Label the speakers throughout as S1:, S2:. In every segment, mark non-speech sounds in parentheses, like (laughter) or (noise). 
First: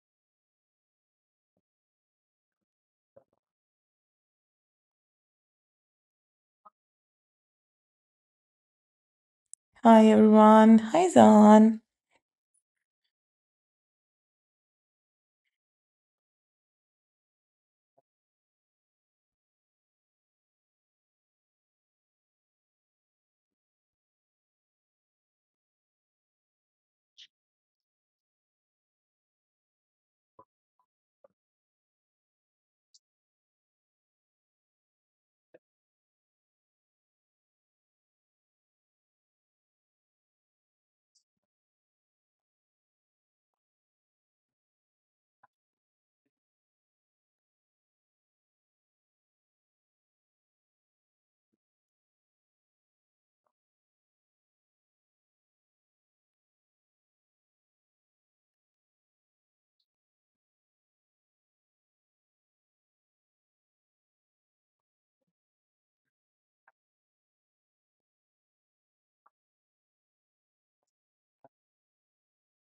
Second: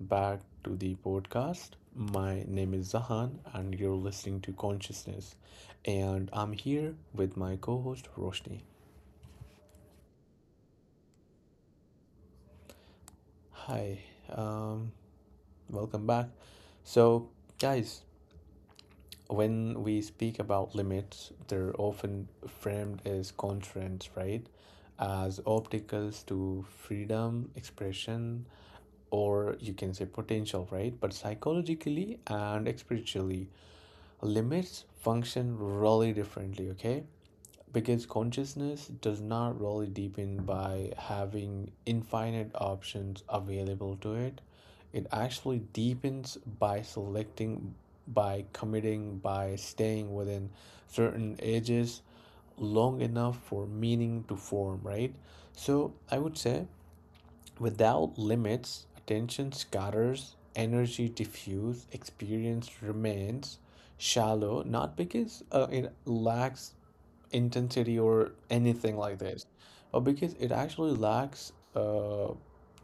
S1: back to the podcast. My name is Zahan, and you're listening to Consciousness. And I'm here with my co host, Roshni.
S2: Hi everyone. Hi Zahan.
S1: Hi, um, welcome back. So, guys, when we speak about limits, they're often framed as constraints, right? As obstacles to freedom, expression, or you can say potential, right? But psychologically and spiritually, limits function really differently, okay? Because consciousness does not really deepen by having infinite options available to it. It actually deepens by selecting, by committing, by staying within certain edges long enough for meaning to form, right? So I would say without limits, attention scatters, energy diffuse, experience remains shallow, not because it lacks intensity or anything like this, but because it actually lacks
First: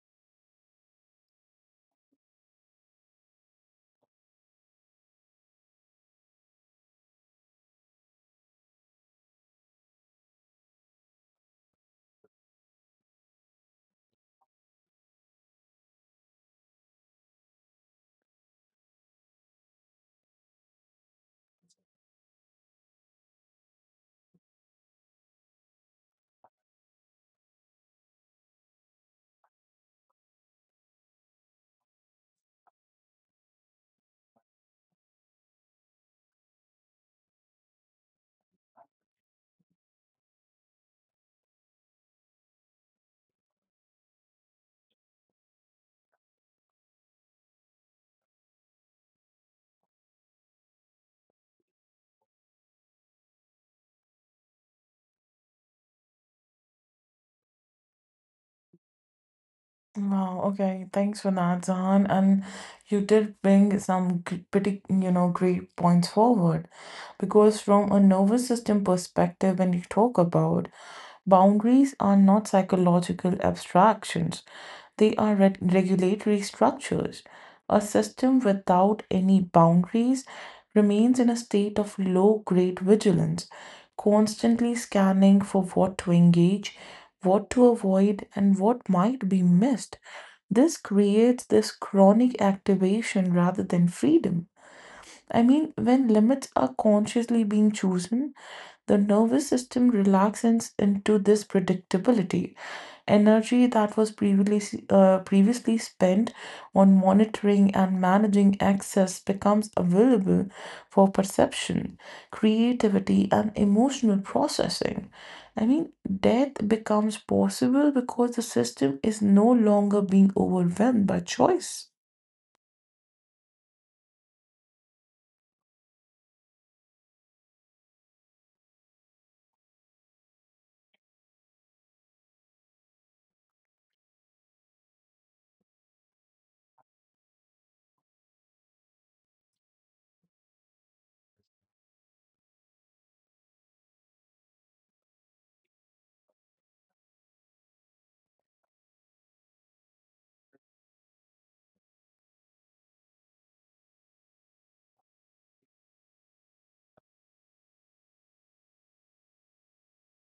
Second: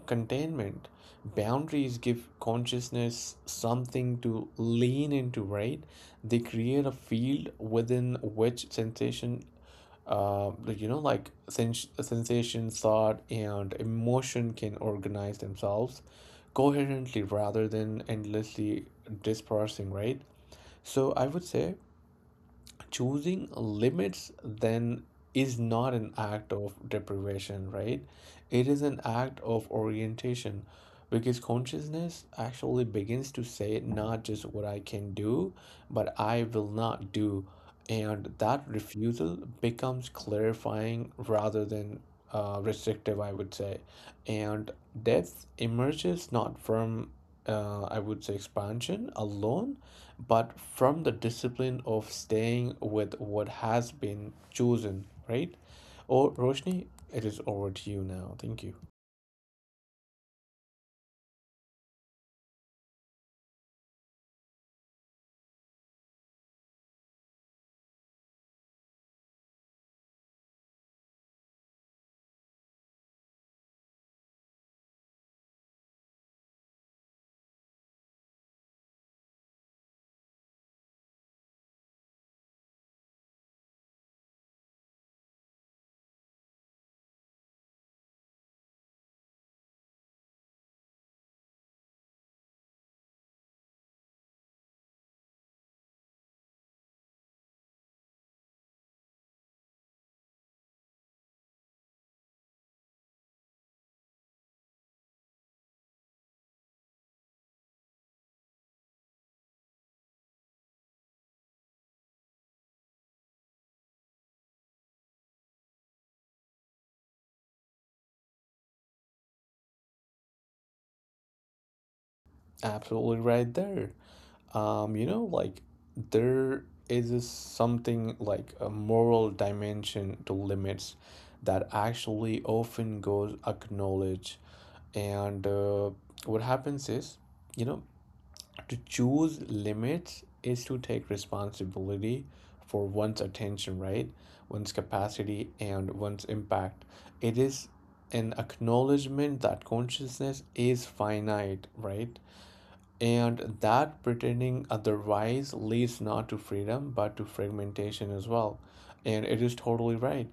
S1: containment. Boundaries give consciousness something to lean into, right? They create a field within which sensation uh, sensation, thought, and emotion can organize themselves coherently rather than endlessly dispersing, right? So I would say choosing limits then is not an act of deprivation, right? It is an act of orientation because consciousness actually begins to say not just what I can do, but I will not do. And that refusal becomes clarifying rather than restrictive, I would say. And depth emerges not from, I would say, expansion alone, but from the discipline of staying with what has been chosen, right? Or Roshni, it is over to you now. Thank you.
S2: Wow, okay. Thanks for that, Zahan. And you did bring some pretty, you know, great points forward. Because from a nervous system perspective, when you talk about boundaries, are not psychological abstractions. They are regulatory structures. A system without any boundaries remains in a state of low grade vigilance, constantly scanning for what to engage, what to avoid, and what might be missed. This creates this chronic activation rather than freedom. I mean, when limits are consciously being chosen, the nervous system relaxes into this predictability. Energy that was previously spent on monitoring and managing access becomes available for perception, creativity, and emotional processing. I mean, death becomes possible because the system is no longer being overwhelmed by choice.
S1: Absolutely right there. You know, like there is a something like a moral dimension to limits that actually often goes acknowledged. And what happens is, you know, to choose limits is to take responsibility for one's attention, right? One's capacity and one's impact. It is an acknowledgement that consciousness is finite, right? And that pretending otherwise leads not to freedom but to fragmentation as well. And it is totally right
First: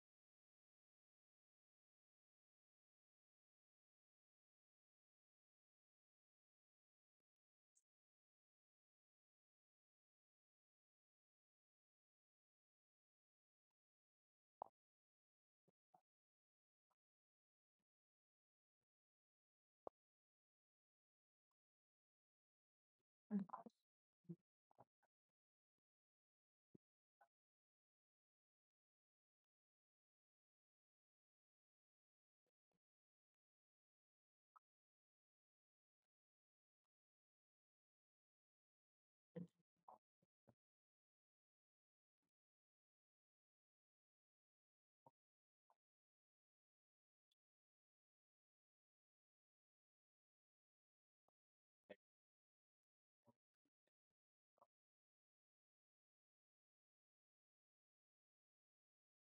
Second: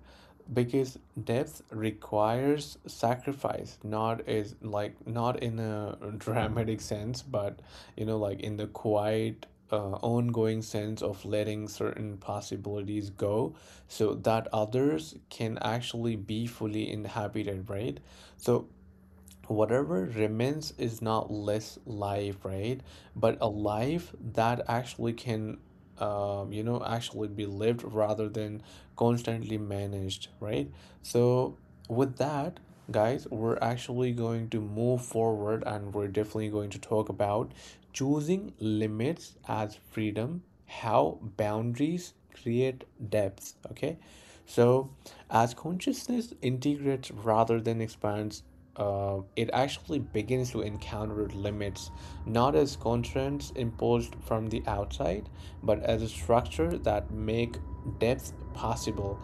S1: because depth requires sacrifice, not as like not in a (laughs) dramatic sense, but you know, like in the quiet, ongoing sense of letting certain possibilities go so that others can actually be fully inhabited, right? So whatever remains is not less life, right? But a life that actually can, actually be lived rather than constantly managed, right? So, with that, guys, we're actually going to move forward and we're definitely going to talk about choosing limits as freedom, how boundaries create depth, okay? So, as consciousness integrates rather than expands, it actually begins to encounter limits, not as constraints imposed from the outside, but as a structure that make depth possible.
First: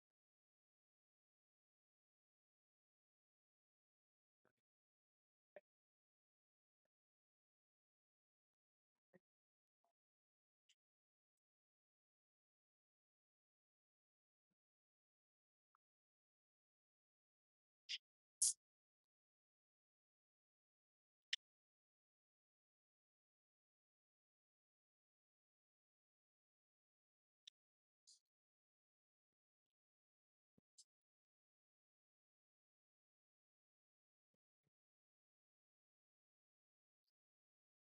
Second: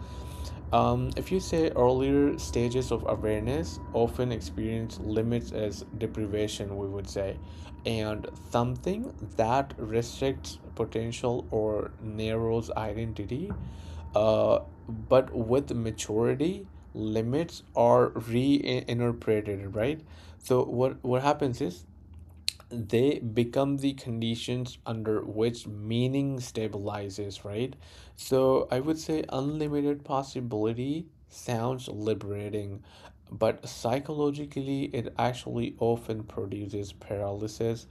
S1: If you say earlier stages of awareness often experience limits as deprivation, we would say, and something that restricts potential or narrows identity. Uh, but with maturity, limits are reinterpreted, right? So what happens is they become the conditions under which meaning stabilizes, right? So I would say unlimited possibility sounds liberating, but psychologically, it actually often produces paralysis.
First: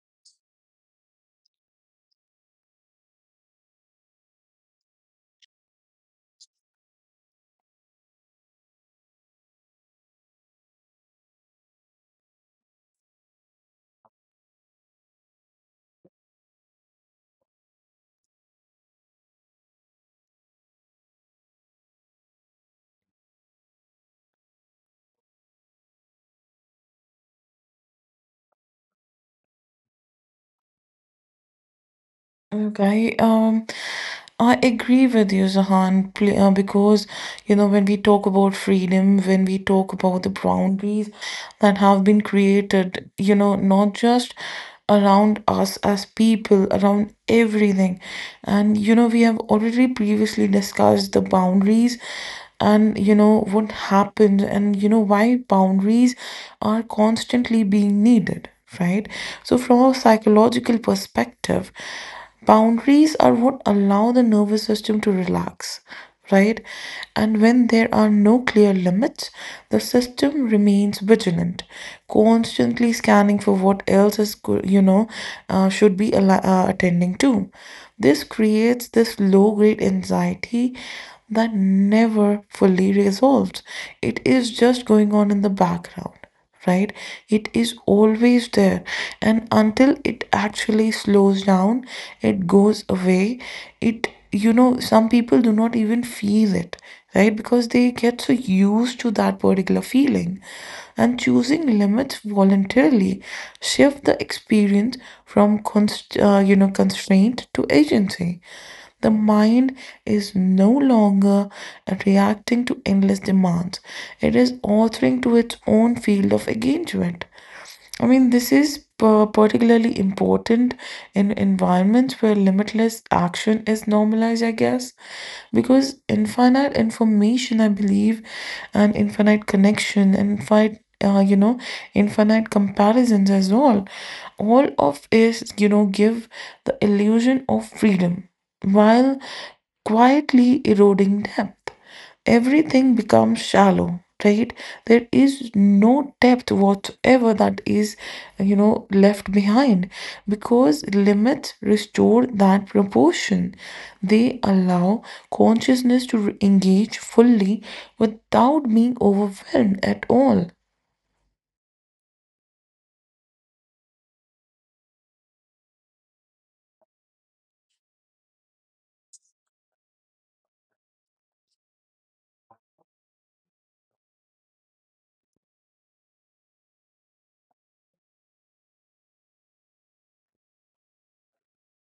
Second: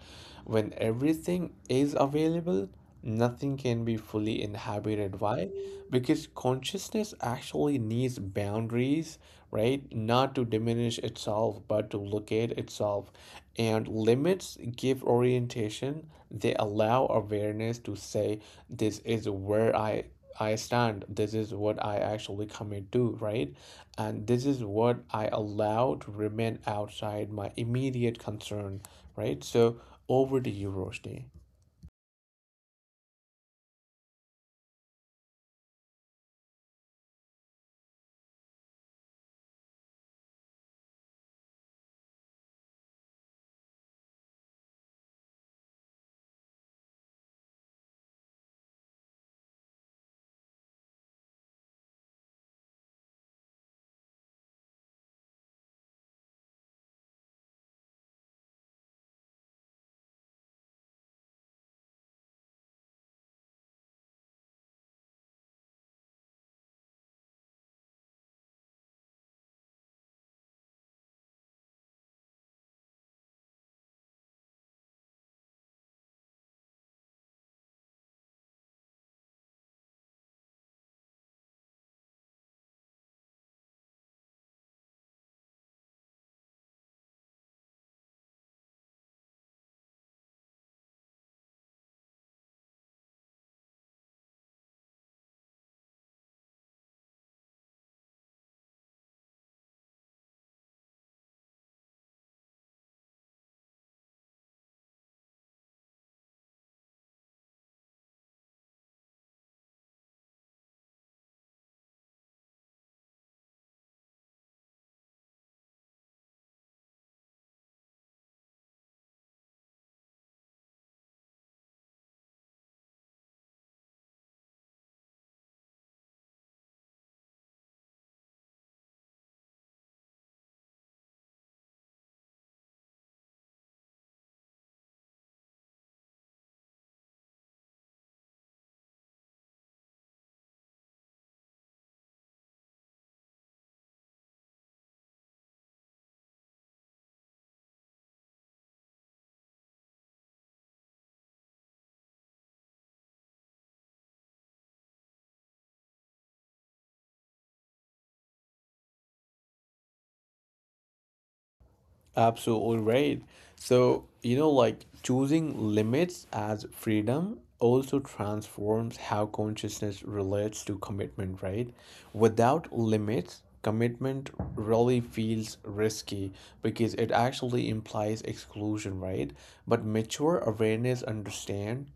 S1: When everything is available, nothing can be fully inhabited. Why? Because consciousness actually needs boundaries, right? Not to diminish itself, but to locate itself. And limits give orientation. They allow awareness to say, this is where I stand. This is what I actually commit to, right? And this is what I allow to remain outside my immediate concern, right? So over to you, Roshni.
S2: Okay, I agree with you, Zahan, because you know, when we talk about freedom, when we talk about the boundaries that have been created, you know, not just around us as people, around everything. And you know, we have already previously discussed the boundaries and you know what happened and you know why boundaries are constantly being needed, right? So, from a psychological perspective, boundaries are what allow the nervous system to relax, right? And when there are no clear limits, the system remains vigilant, constantly scanning for what else is, you know, should be attending to. This creates this low grade anxiety that never fully resolves. It is just going on in the background, right? It is always there. And until it actually slows down, it goes away. It, you know, some people do not even feel it, right? Because they get so used to that particular feeling. And choosing limits voluntarily shift the experience from you know, constraint to agency. The mind is no longer reacting to endless demands, it is authoring to its own field of engagement. I mean, this is particularly important in environments where limitless action is normalized, I guess, because infinite information, I believe, and infinite connection, you know, infinite comparisons as well, all of is, you know, give the illusion of freedom while quietly eroding depth. Everything becomes shallow, right? There is no depth whatsoever that is, you know, left behind because limits restore that proportion. They allow consciousness to engage fully without being overwhelmed at all.
S1: Absolutely right. So, you know, like choosing limits as freedom also transforms how consciousness relates to commitment, right? Without limits, commitment really feels risky because it actually implies exclusion, right? But mature awareness understand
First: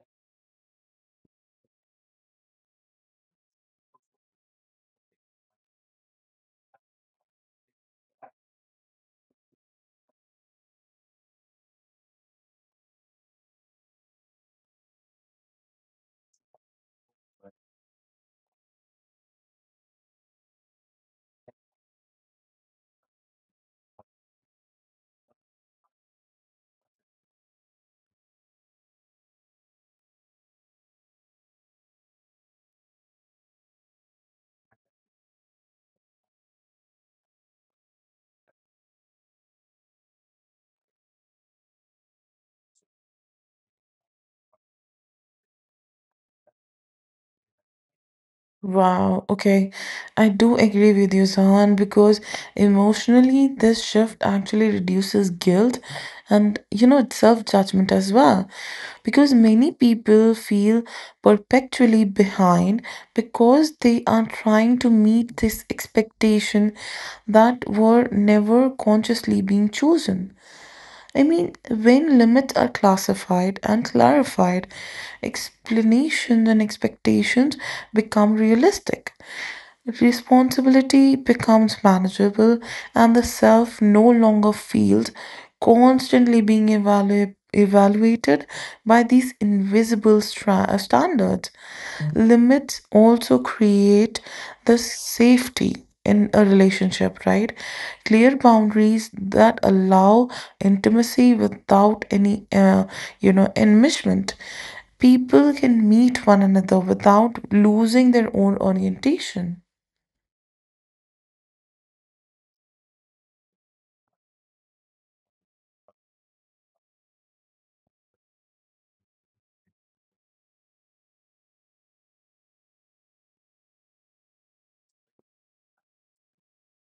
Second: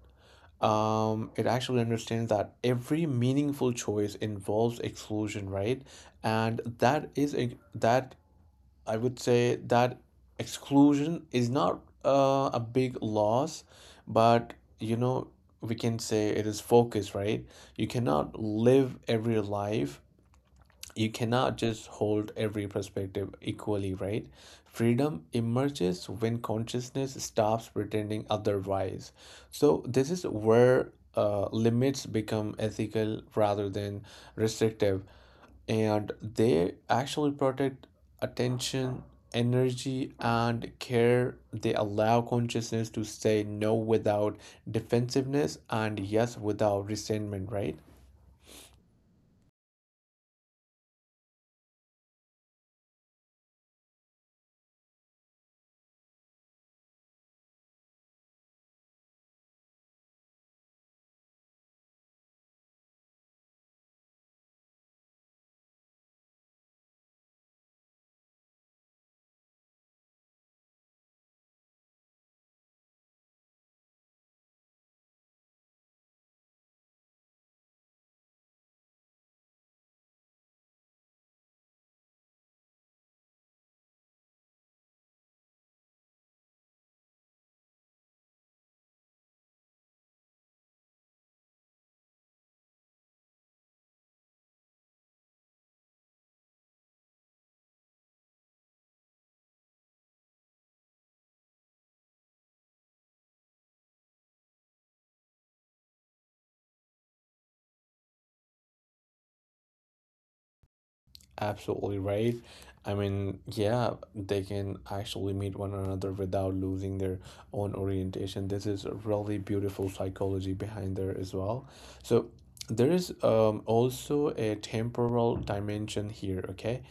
S1: it actually understands that every meaningful choice involves exclusion, right? And that I would say that exclusion is not a big loss, but you know, we can say it is focus, right? You cannot live every life you cannot just hold every perspective equally, right? Freedom emerges when consciousness stops pretending otherwise. So, this is where limits become ethical rather than restrictive, and they actually protect attention, energy, and care. They allow consciousness to say no without defensiveness and yes without resentment, right?
S2: Wow, okay. I do agree with you, Sahan, because emotionally, this shift actually reduces guilt and, you know, self-judgment as well. Because many people feel perpetually behind because they are trying to meet this expectation that were never consciously being chosen. I mean, when limits are classified and clarified, explanations and expectations become realistic. Responsibility becomes manageable, and the self no longer feels constantly being evaluated by these invisible standards. Limits also create the safety in a relationship, right? Clear boundaries that allow intimacy without any, you know, enmeshment. People can meet one another without losing their own orientation.
S1: Absolutely right. I mean, yeah, they can actually meet one another without losing their own orientation. This is a really beautiful psychology behind there as well. So there is also a temporal dimension here, okay?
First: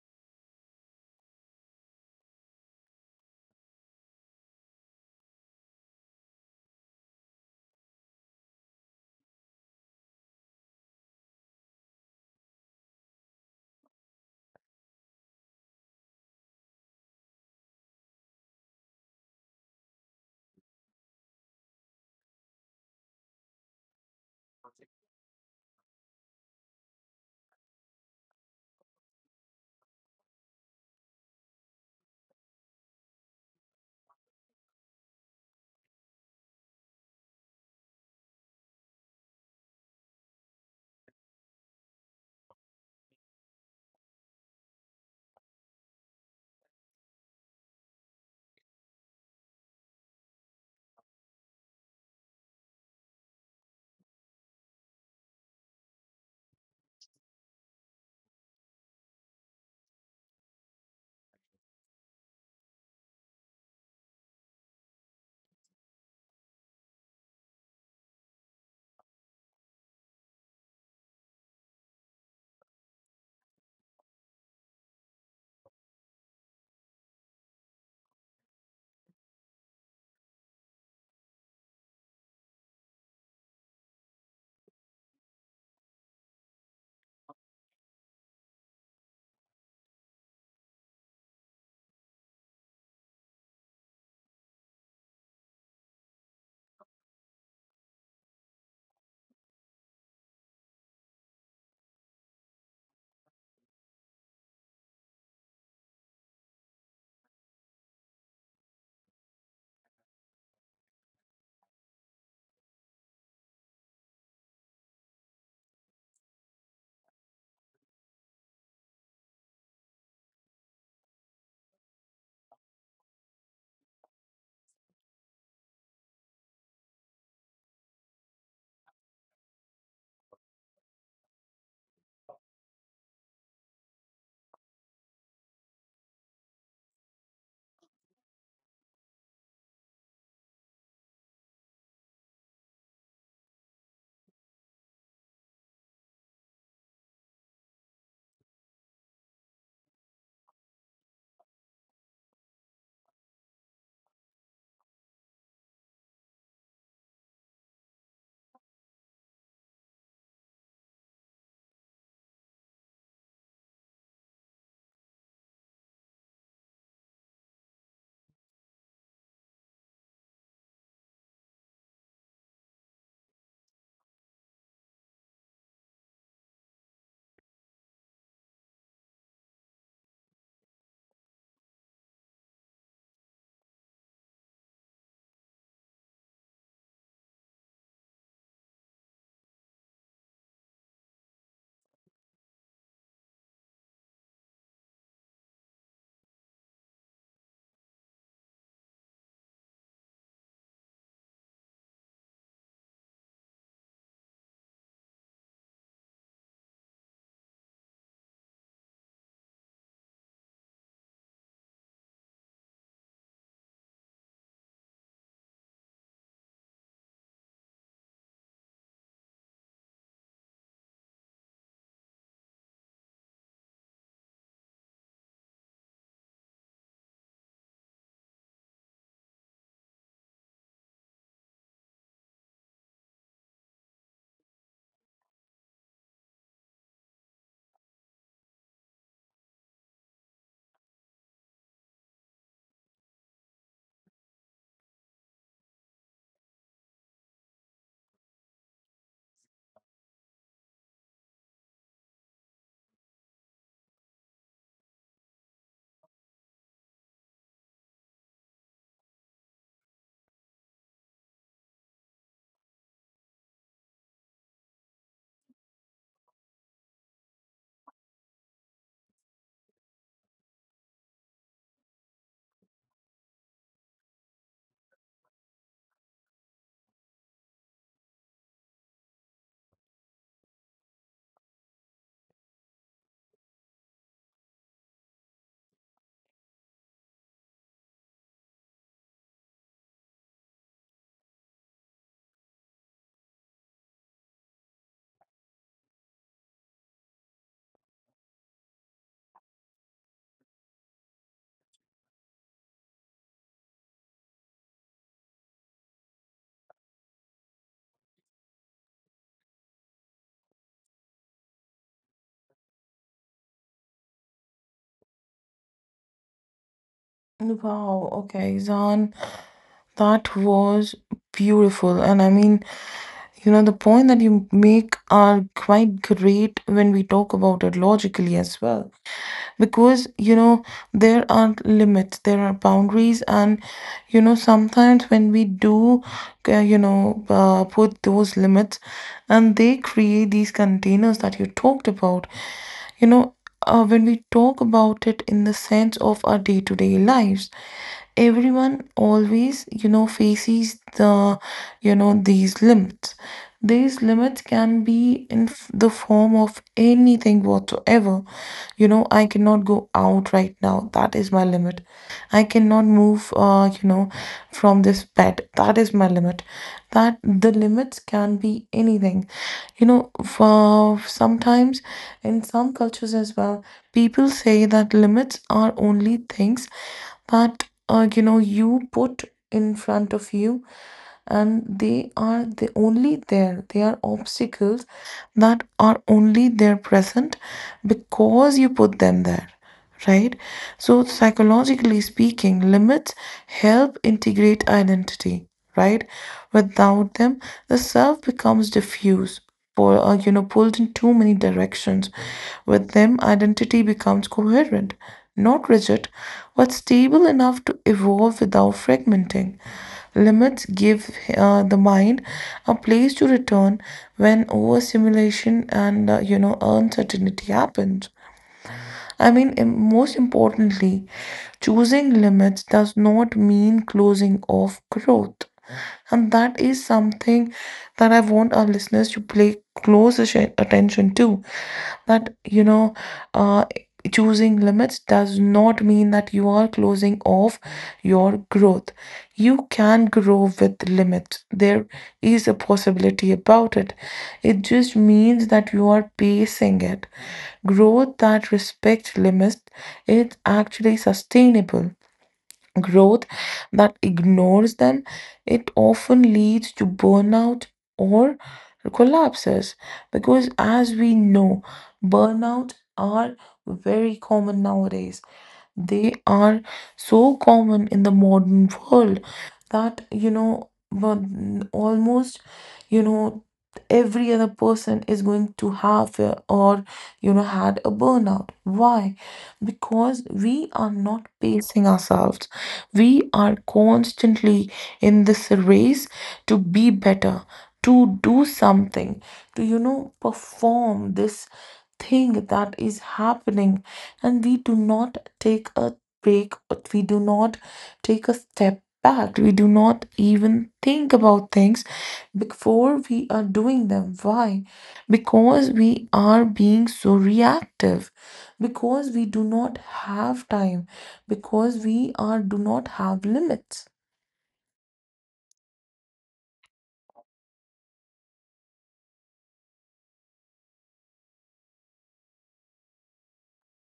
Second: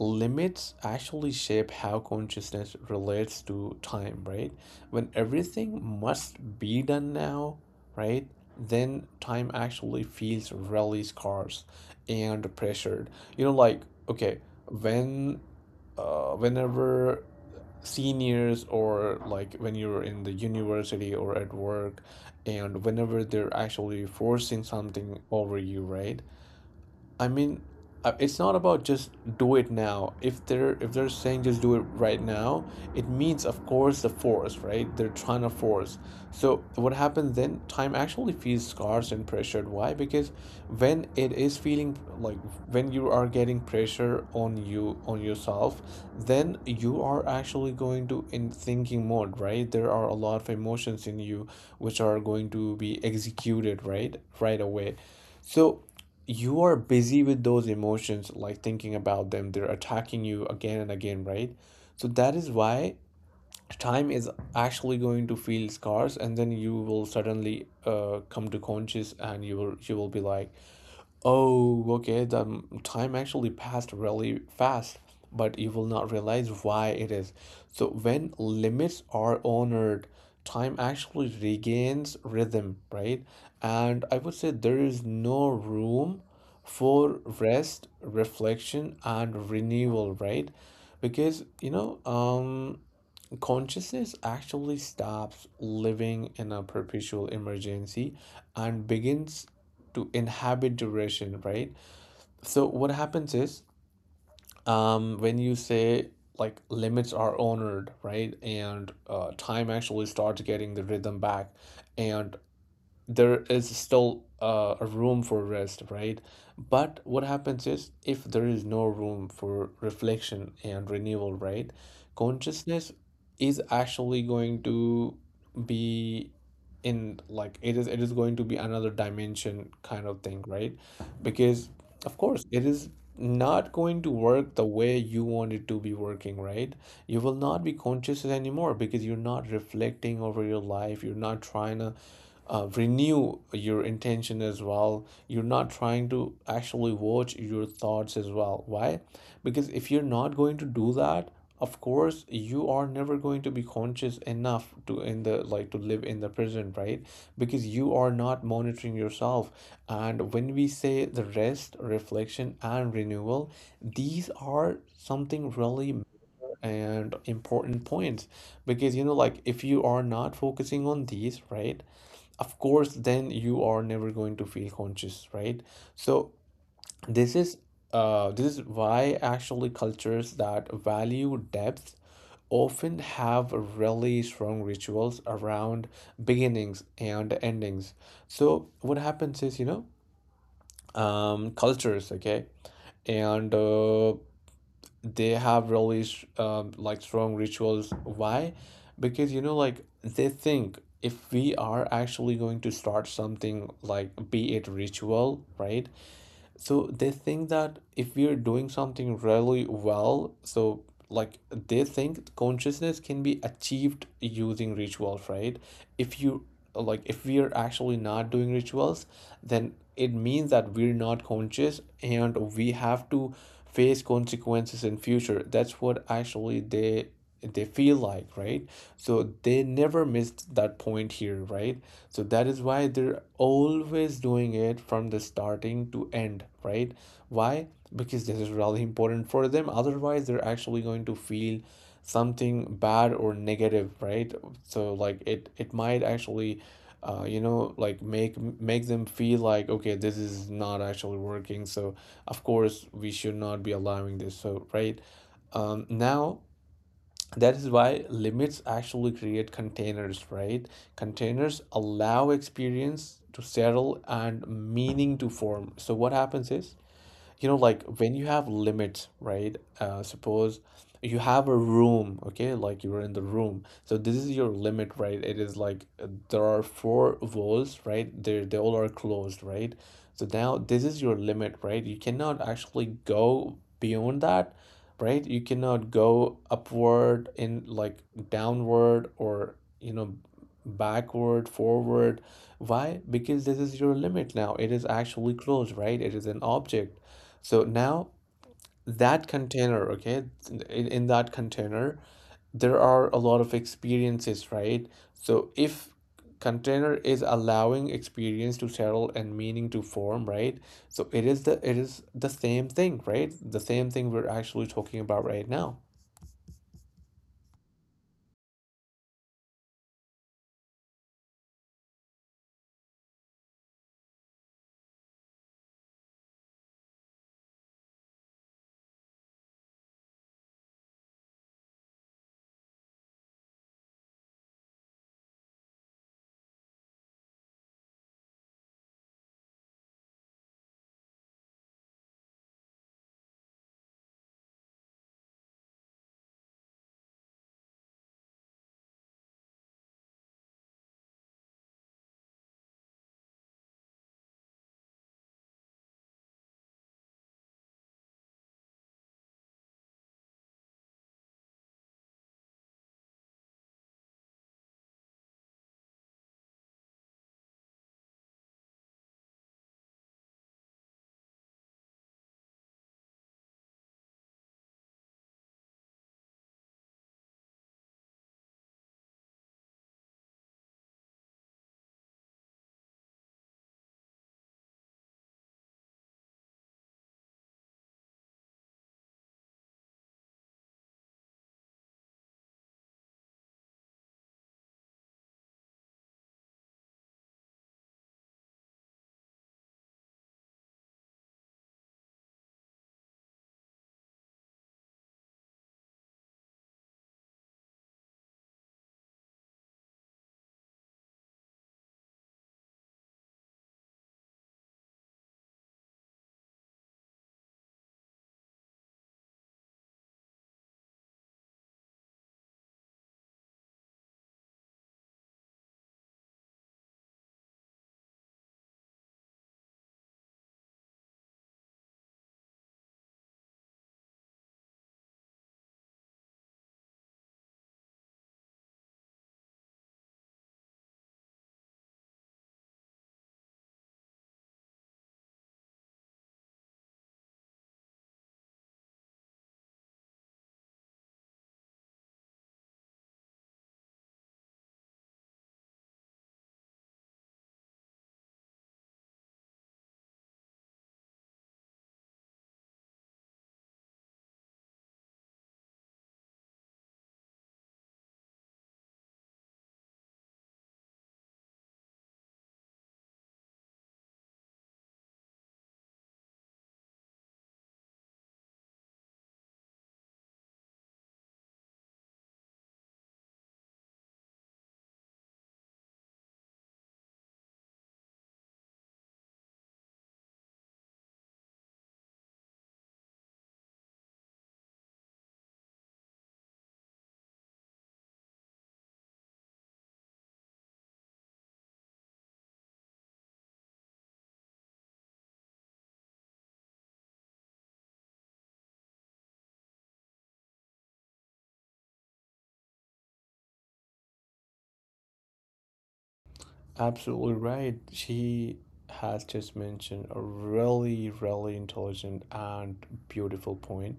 S1: Limits actually shape how consciousness relates to time, right? When everything must be done now, right? Then time actually feels really scarce and pressured, you know, like, okay, when whenever seniors or like when you're in the university or at work and whenever they're actually forcing something over you, right? I mean, it's not about just do it now. If they're saying just do it right now, it means of course the force, right? They're trying to force. So what happens then? Time actually feels scarce and pressured. Why? Because when it is feeling like when you are getting pressure on yourself, then you are actually going to in thinking mode, right? There are a lot of emotions in you which are going to be executed, right? Right away. So you are busy with those emotions, like thinking about them. They're attacking you again and again, right? So that is why time is actually going to feel scarce, and then you will suddenly come to conscious, and you will be like, oh, okay. The time actually passed really fast, but you will not realize why it is. So, when limits are honored, time actually regains rhythm, right? And I would say there is no room for rest, reflection, and renewal, right? Because, you know, consciousness actually stops living in a perpetual emergency and begins to inhabit duration, right? So what happens is, when you say like limits are honored, right, and time actually starts getting the rhythm back, and there is still a room for rest, right? But what happens is if there is no room for reflection and renewal, right? Consciousness is actually going to be in like it is going to be another dimension kind of thing, right? Because of course it is not going to work the way you want it to be working, right? You will not be conscious anymore because you're not reflecting over your life, you're not trying to renew your intention as well, you're not trying to actually watch your thoughts as well. Why? Because if you're not going to do that, of course you are never going to be conscious enough to in the like to live in the present, right? Because you are not monitoring yourself, and when we say the rest reflection and renewal, these are something really and important points because you know like if you are not focusing on these, right? Of course then you are never going to feel conscious, right? So this is this is why actually cultures that value depth often have really strong rituals around beginnings and endings. So what happens is, you know, cultures, okay, and they have really like strong rituals. Why? Because you know, like they think if we are actually going to start something like be it ritual, right? So they think that if we are doing something really well, so like they think consciousness can be achieved using rituals, right? If you like, if we are actually not doing rituals, then it means that we're not conscious and we have to face consequences in future. That's what actually they feel like, right? So they never missed that point here, right? So that is why they're always doing it from the starting to end, right? Why? Because this is really important for them. Otherwise, they're actually going to feel something bad or negative, right? So like it might actually make them feel like okay, this is not actually working. So of course we should not be allowing this. So right, now that is why limits actually create containers, right? Containers allow experience to settle and meaning to form. So what happens is, you know, like when you have limits, right? Suppose you have a room, okay, like you're in the room, so this is your limit, right? It is like there are four walls, right? They all are closed, right? So now this is your limit, right? You cannot actually go beyond that, right? You cannot go upward in like downward or you know backward forward. Why? Because this is your limit, now it is actually closed, right? It is an object. So now that container, okay, in that container, there are a lot of experiences, right? So if container is allowing experience to settle and meaning to form, right? So it is the same thing, right? The same thing we're actually talking about right now.
S2: Wow, okay, Zan, that was beautiful. And I mean, you know, the point that you make are quite great when we talk about it logically as well. Because, you know, there are limits, there are boundaries, and, you know, sometimes when we do, you know, put those limits and they create these containers that you talked about, you know, when we talk about it in the sense of our day-to-day lives, everyone always, you know, faces the, you know, these limits. These limits can be in the form of anything whatsoever. You know, I cannot go out right now, that is my limit. I cannot move, you know, from this bed, that is my limit. That the limits can be anything. You know, for sometimes in some cultures as well, people say that limits are only things that, you know, you put in front of you, and they are the only there, they are obstacles that are only there present because you put them there, right? So, psychologically speaking, limits help integrate identity, right? Without them, the self becomes diffuse, or, you know, pulled in too many directions. With them, identity becomes coherent, not rigid, but stable enough to evolve without fragmenting. Limits give, the mind a place to return when overstimulation and, you know, uncertainty happens. I mean, most importantly, choosing limits does not mean closing off growth. And that is something that I want our listeners to pay close attention to. That, you know, uh, choosing limits does not mean that you are closing off your growth. You can grow with limits. There is a possibility about it. It just means that you are pacing it. Growth that respects limits is actually sustainable. Growth that ignores them, it often leads to burnout or collapses because as we know, burnout are very common nowadays. They are so common in the modern world that you know almost, you know, every other person is going to have or you know had a burnout. Why? Because we are not pacing ourselves, we are constantly in this race to be better, to do something, to, you know, perform this thing that is happening, and we do not take a break or we do not take a step back, we do not even think about things before we are doing them. Why? Because we are being so reactive, because we do not have time, because we are do not have limits.
S1: Absolutely right. She has just mentioned a really, really intelligent and beautiful point.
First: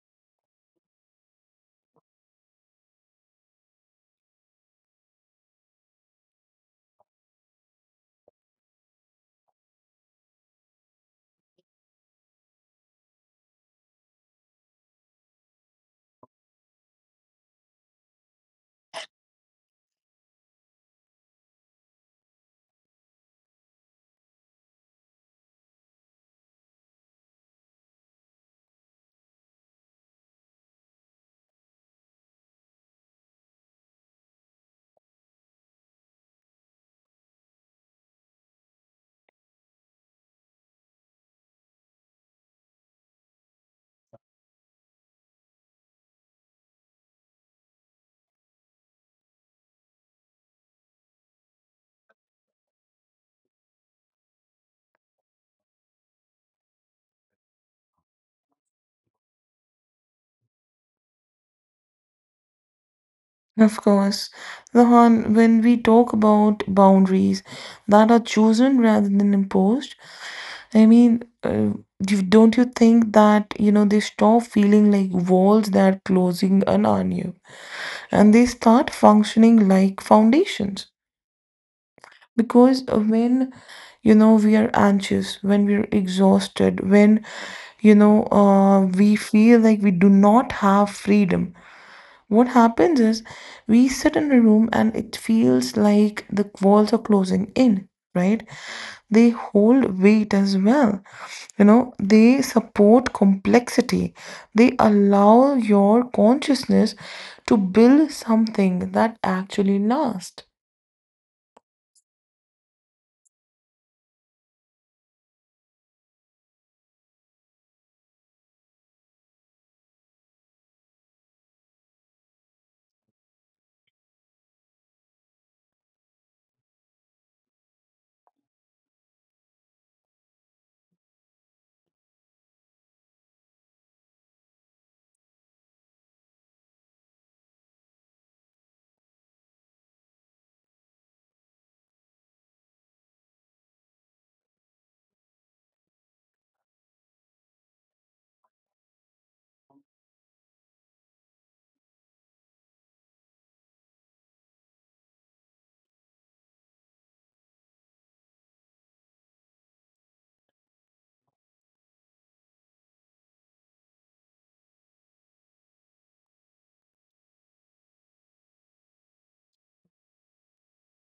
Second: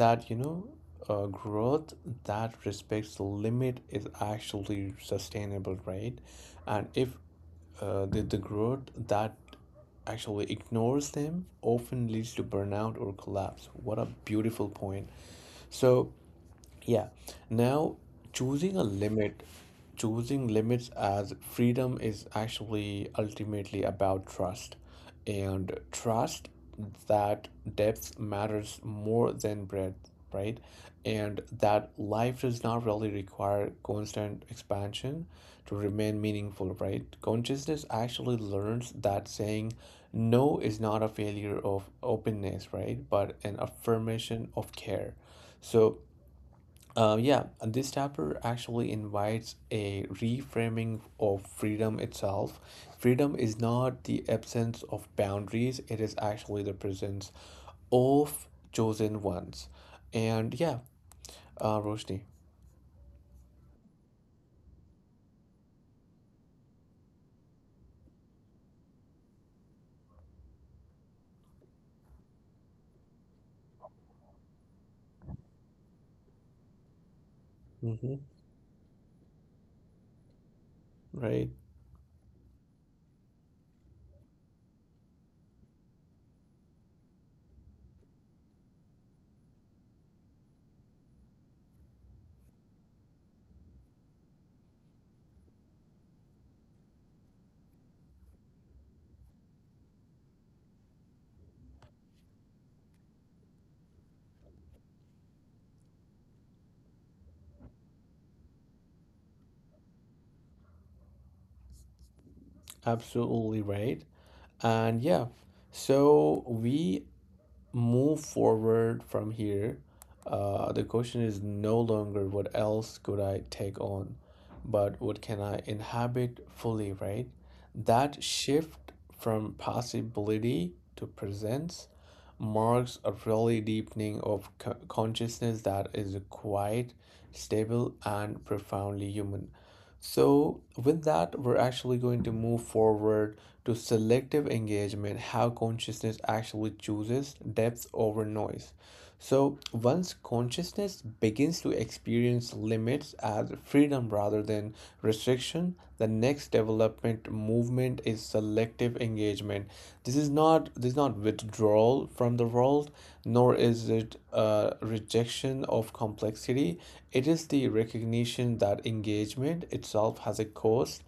S1: That you know growth that respects the limit is actually sustainable, right? And if the growth that actually ignores them often leads to burnout or collapse. What a beautiful point. so yeah. Now, choosing a limit, choosing limits as freedom is actually ultimately about trust. And trust that depth matters more than breadth, right? And that life does not really require constant expansion to remain meaningful, right? Consciousness actually learns that saying no is not a failure of openness, right? But an affirmation of care. So, uh, yeah, this chapter actually invites a reframing of freedom itself. Freedom is not the absence of boundaries, it is actually the presence of chosen ones. And yeah, Roshni.
S2: Of course. Lahan, when we talk about boundaries that are chosen rather than imposed, I mean, you, don't you think that, you know, they stop feeling like walls that are closing on you
S1: Mm-hmm.
S2: and they start functioning like foundations?
S1: Right,
S2: Because when you know we are anxious, when we are exhausted, when you know, we feel like we do not have freedom, what happens is we sit in a room and it feels like the walls are closing in, right? They hold weight as well, you know, they support complexity, they allow your consciousness to build something that actually lasts.
S1: absolutely right. And yeah, so we move forward from here, the question is no longer what else could I take on, but what can I inhabit fully, right? That shift from possibility to presence marks a really deepening of consciousness that is a quiet, stable, and profoundly human. So, with that, we're actually going to move forward to selective engagement, how consciousness actually chooses depth over noise. So, once consciousness begins to experience limits as freedom rather than restriction, the next development movement is selective engagement. This is not withdrawal from the world, nor is it a rejection of complexity. It is the recognition that engagement itself has a cost,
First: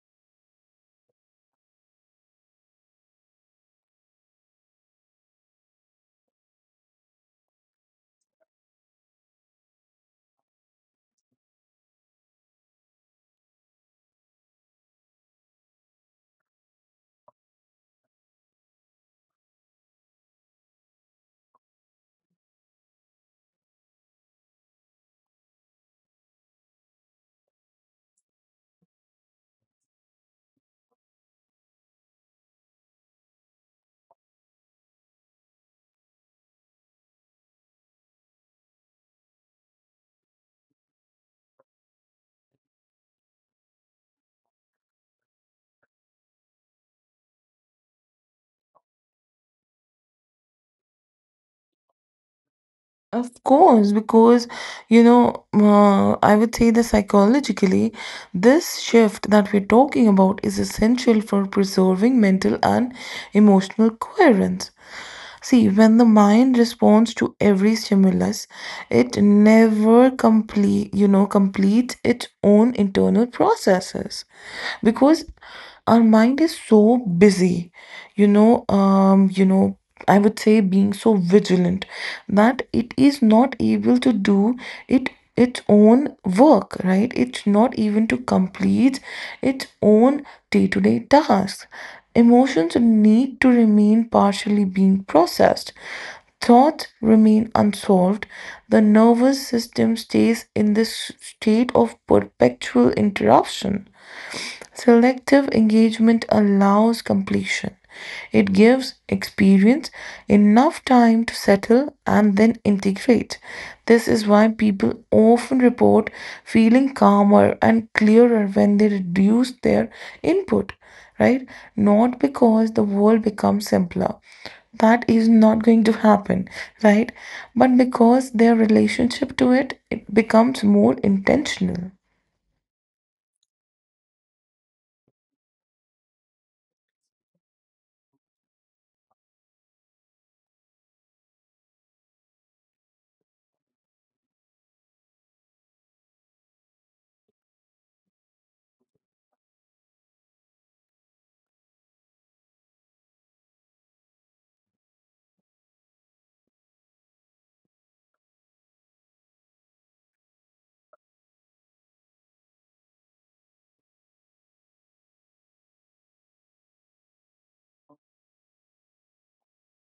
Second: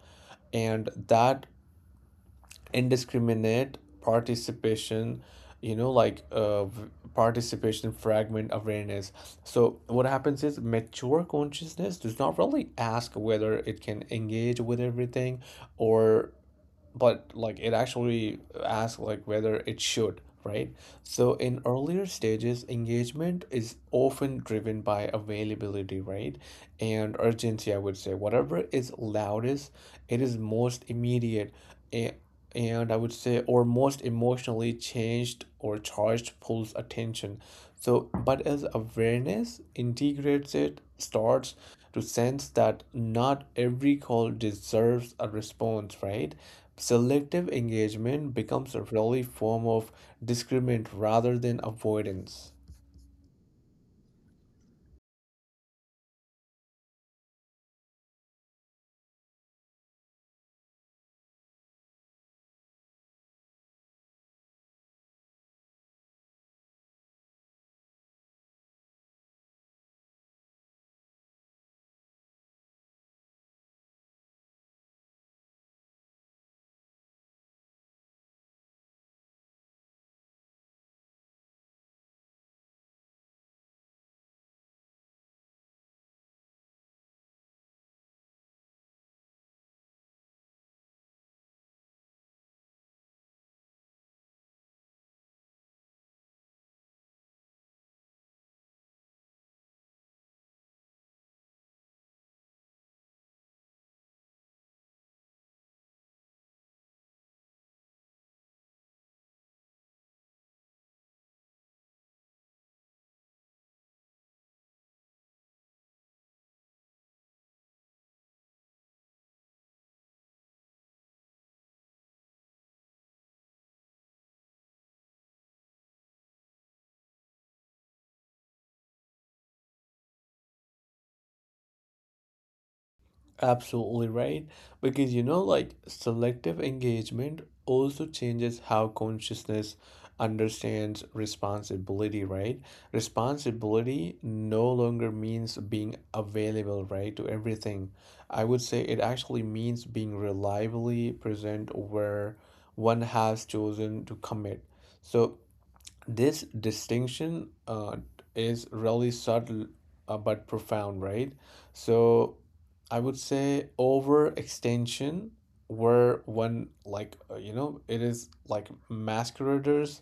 S1: and that indiscriminate participation, you know like uh, v- participation fragment awareness. So what happens is mature consciousness does not really ask whether it can engage with everything or, but like it actually asks like whether it should, right? So in earlier stages engagement is often driven by availability, right? And urgency, I would say, whatever is loudest, it is most immediate, eh, and I would say, or most emotionally changed or charged, pulls attention. So, but as awareness integrates it, starts to sense that not every call deserves a response, right? Selective engagement becomes a really form of discriminant rather than avoidance.
S2: Of course, because you know, I would say that psychologically, this shift that we're talking about is essential for preserving mental and emotional coherence. See, when the mind responds to every stimulus, it never complete, you know, completes its own internal processes, because our mind is so busy, you know, you know, I would say being so vigilant, that it is not able to do it, its own work, right? It's not even to complete its own day-to-day tasks. Emotions need to remain partially being processed, thoughts remain unsolved, the nervous system stays in this state of perpetual interruption. Selective engagement allows completion. It gives experience enough time to settle and then integrate. This is why people often report feeling calmer and clearer when they reduce their input, right? Not because the world becomes simpler. That is not going to happen, right? But because their relationship to it, it becomes more intentional.
S1: Absolutely right. Because you know, like selective engagement also changes how consciousness understands responsibility, right? Responsibility no longer means being available, right, to everything. I would say it actually means being reliably present where one has chosen to commit. So this distinction is really subtle, but profound, right? So I would say overextension, where one like you know, it is like masqueraders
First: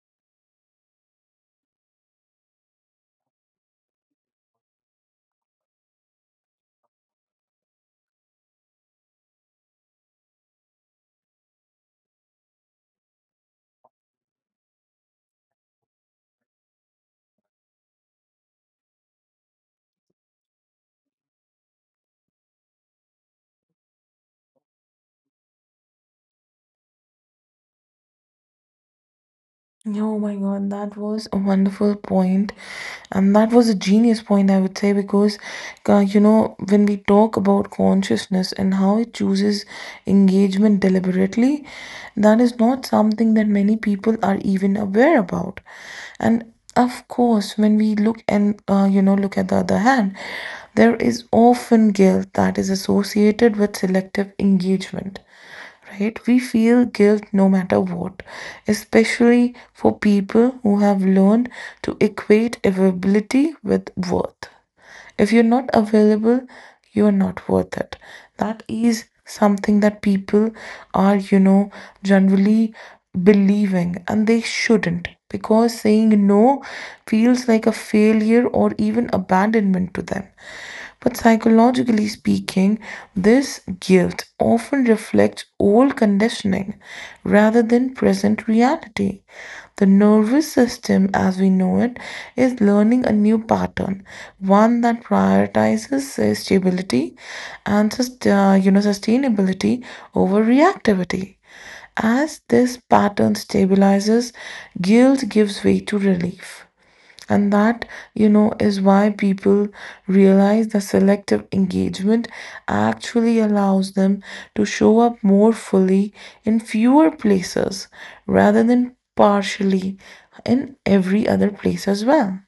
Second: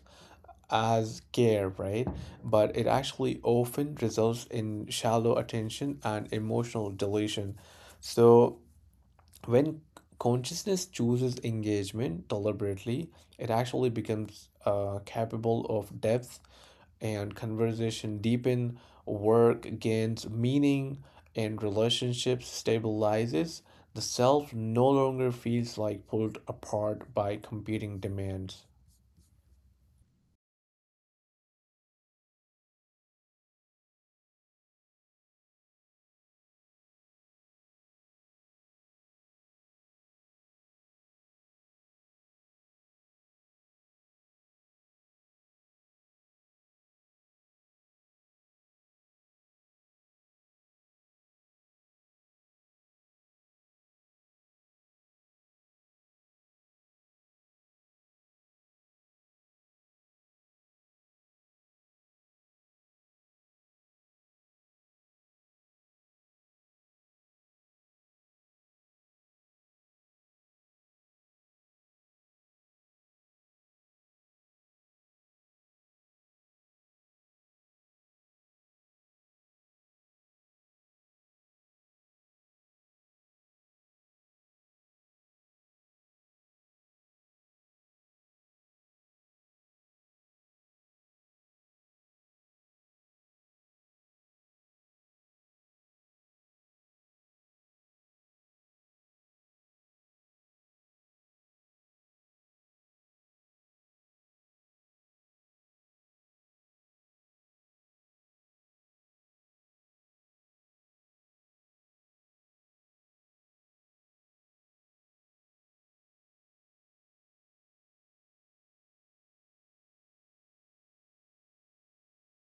S1: as care, right? But it actually often results in shallow attention and emotional deletion. So when consciousness chooses engagement deliberately, it actually becomes capable of depth, and conversation deepen, work gains meaning, and relationships stabilizes. The self no longer feels like pulled apart by competing demands.
S2: Oh my God, that was a wonderful point, and that was a genius point, I would say, because, you know, when we talk about consciousness and how it chooses engagement deliberately, that is not something that many people are even aware about. And of course, when we look and, you know, look at the other hand, there is often guilt that is associated with selective engagement, right? We feel guilt no matter what, especially for people who have learned to equate availability with worth. If you're not available, you are not worth it. That is something that people are, you know, generally believing, and they shouldn't, because saying no feels like a failure or even abandonment to them. But psychologically speaking, this guilt often reflects old conditioning rather than present reality. The nervous system, as we know it, is learning a new pattern, one that prioritizes, stability and you know, sustainability over reactivity. As this pattern stabilizes, guilt gives way to relief. And that, you know, is why people realize that selective engagement actually allows them to show up more fully in fewer places rather than partially in every other place as well.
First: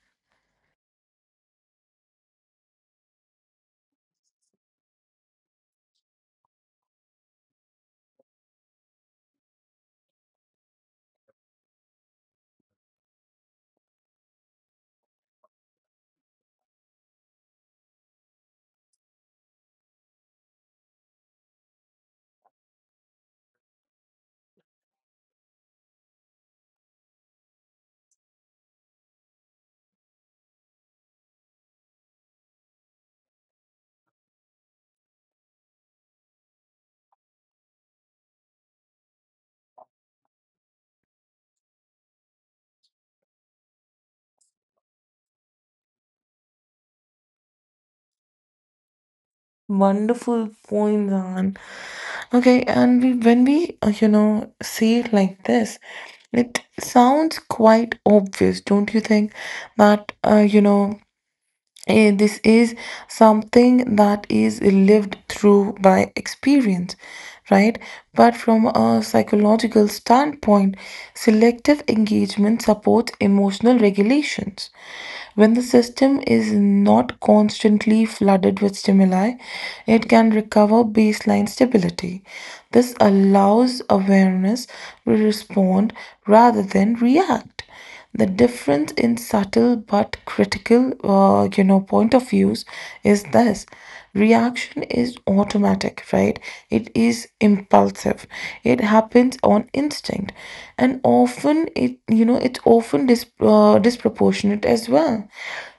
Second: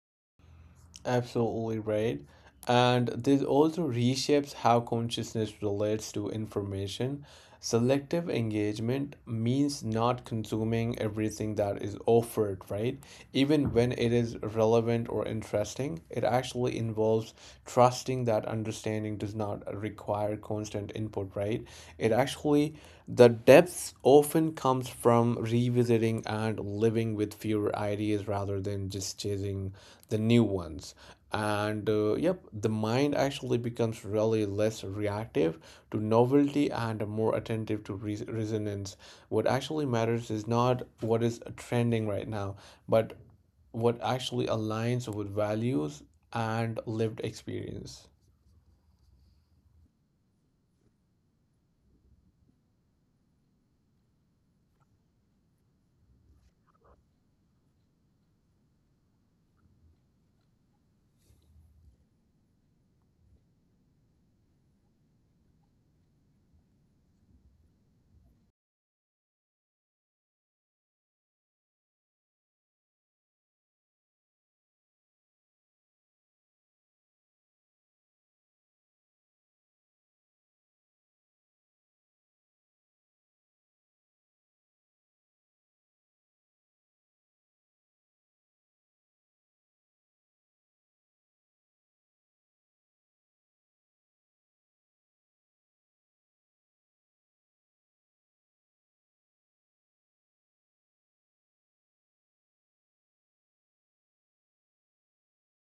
S1: Absolutely right. And this also reshapes how consciousness relates to information. Selective engagement means not consuming everything that is offered, right? Even when it is relevant or interesting, it actually involves trusting that understanding does not require constant input, right? It actually, the depth often comes from revisiting and living with fewer ideas rather than just chasing the new ones. And yep, the mind actually becomes really less reactive to novelty and more attentive to resonance. What actually matters is not what is trending right now, but what actually aligns with values and lived experience.
S2: Wonderful point, Zan. Okay, and we, when we, you know, say it like this, it sounds quite obvious, don't you think? That, you know, eh, this is something that is lived through by experience, right? But from a psychological standpoint, selective engagement supports emotional regulations. When the system is not constantly flooded with stimuli, it can recover baseline stability. This allows awareness to respond rather than react. The difference in subtle but critical, you know, point of views is this. Reaction is automatic, right? It is impulsive. It happens on instinct, and often it, you know, it's often disproportionate as well.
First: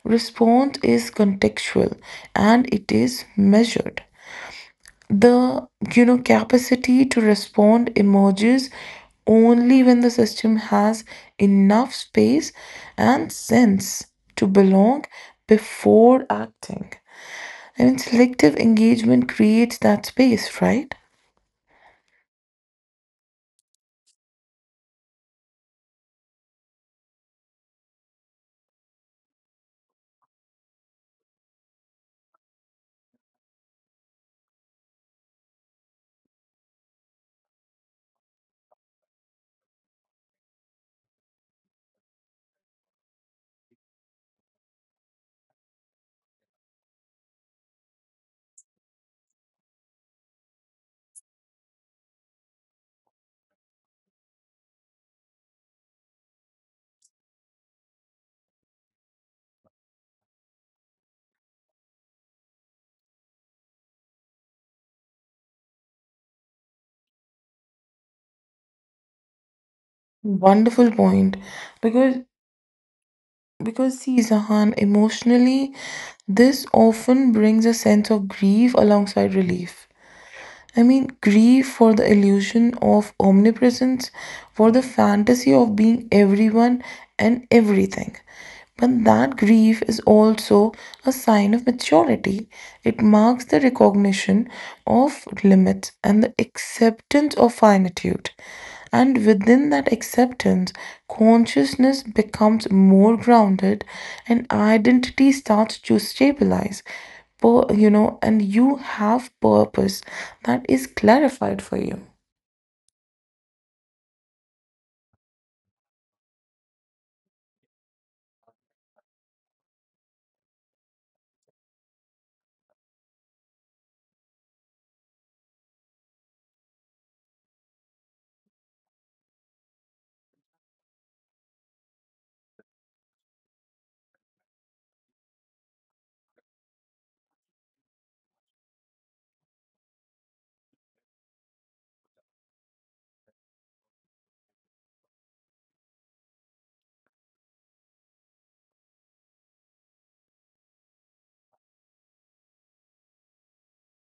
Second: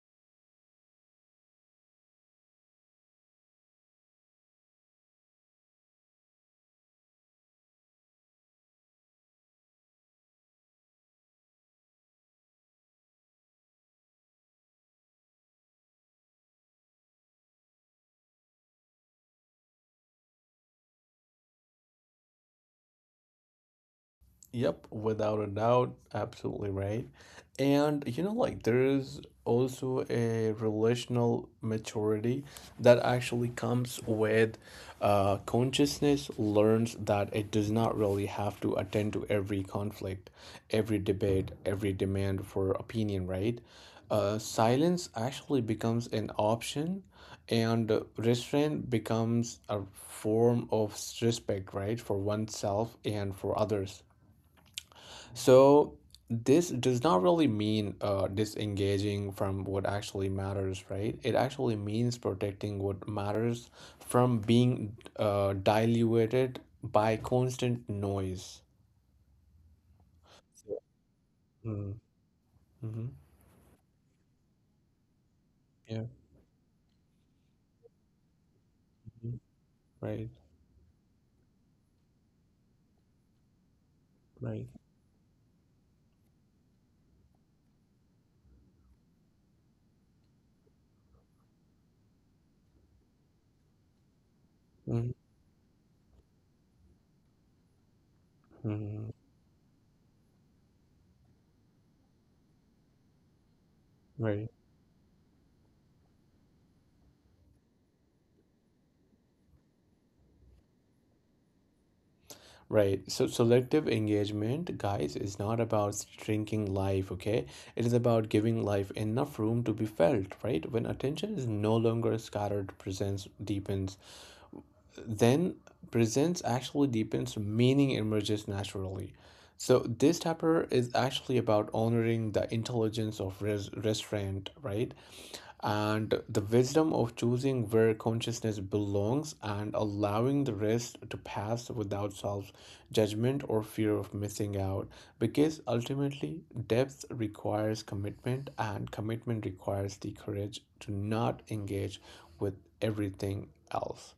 S2: Response is contextual and it is measured. The, you know, capacity to respond emerges only when the system has enough space and sense to belong before acting. I mean, selective engagement creates that space, right?
S1: Yep, without a doubt, absolutely right. And you know, like there is also a relational maturity that actually comes with consciousness learns that it does not really have to attend to every conflict, every debate, every demand for opinion, right? Silence actually becomes an option, and restraint becomes a form of respect, right, for oneself and for others. So this does not really mean disengaging from what actually matters, right? It actually means protecting what matters from being diluted by constant noise.
S2: Wonderful point.
S1: Mm-hmm.
S2: Because see, Zahan, emotionally,
S1: Yeah.
S2: this often brings a sense of grief alongside
S1: Mhm.
S2: relief.
S1: Right.
S2: I mean, grief for the illusion of omnipresence,
S1: Right.
S2: for the fantasy of being everyone and everything. But that grief is also a sign of maturity. It marks the recognition of limits and the acceptance of finitude.
S1: Mm-hmm.
S2: And within that acceptance, consciousness becomes more grounded and
S1: Right.
S2: identity starts to stabilize, you know, and you have purpose that is clarified for you.
S1: Right. So selective engagement, guys, is not about shrinking life, okay? It is about giving life enough room to be felt, right? When attention is no longer scattered, presence deepens, then presence actually deepens, meaning emerges naturally. So this chapter is actually about honoring the intelligence of restraint, right? And the wisdom of choosing where consciousness belongs and allowing the rest to pass without self judgment or fear of missing out. Because ultimately, depth requires commitment, and commitment requires the courage to not engage with everything else.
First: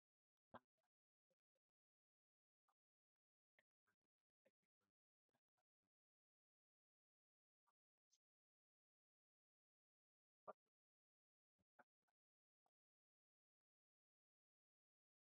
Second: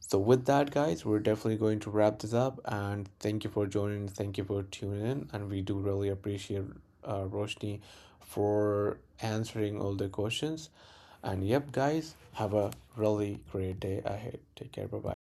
S1: So, with that, guys, we're definitely going to wrap this up. And thank you for joining. Thank you for tuning in. And we do really appreciate Roshni for answering all the questions. And yep, guys, have a really great day ahead. Take care. Bye bye.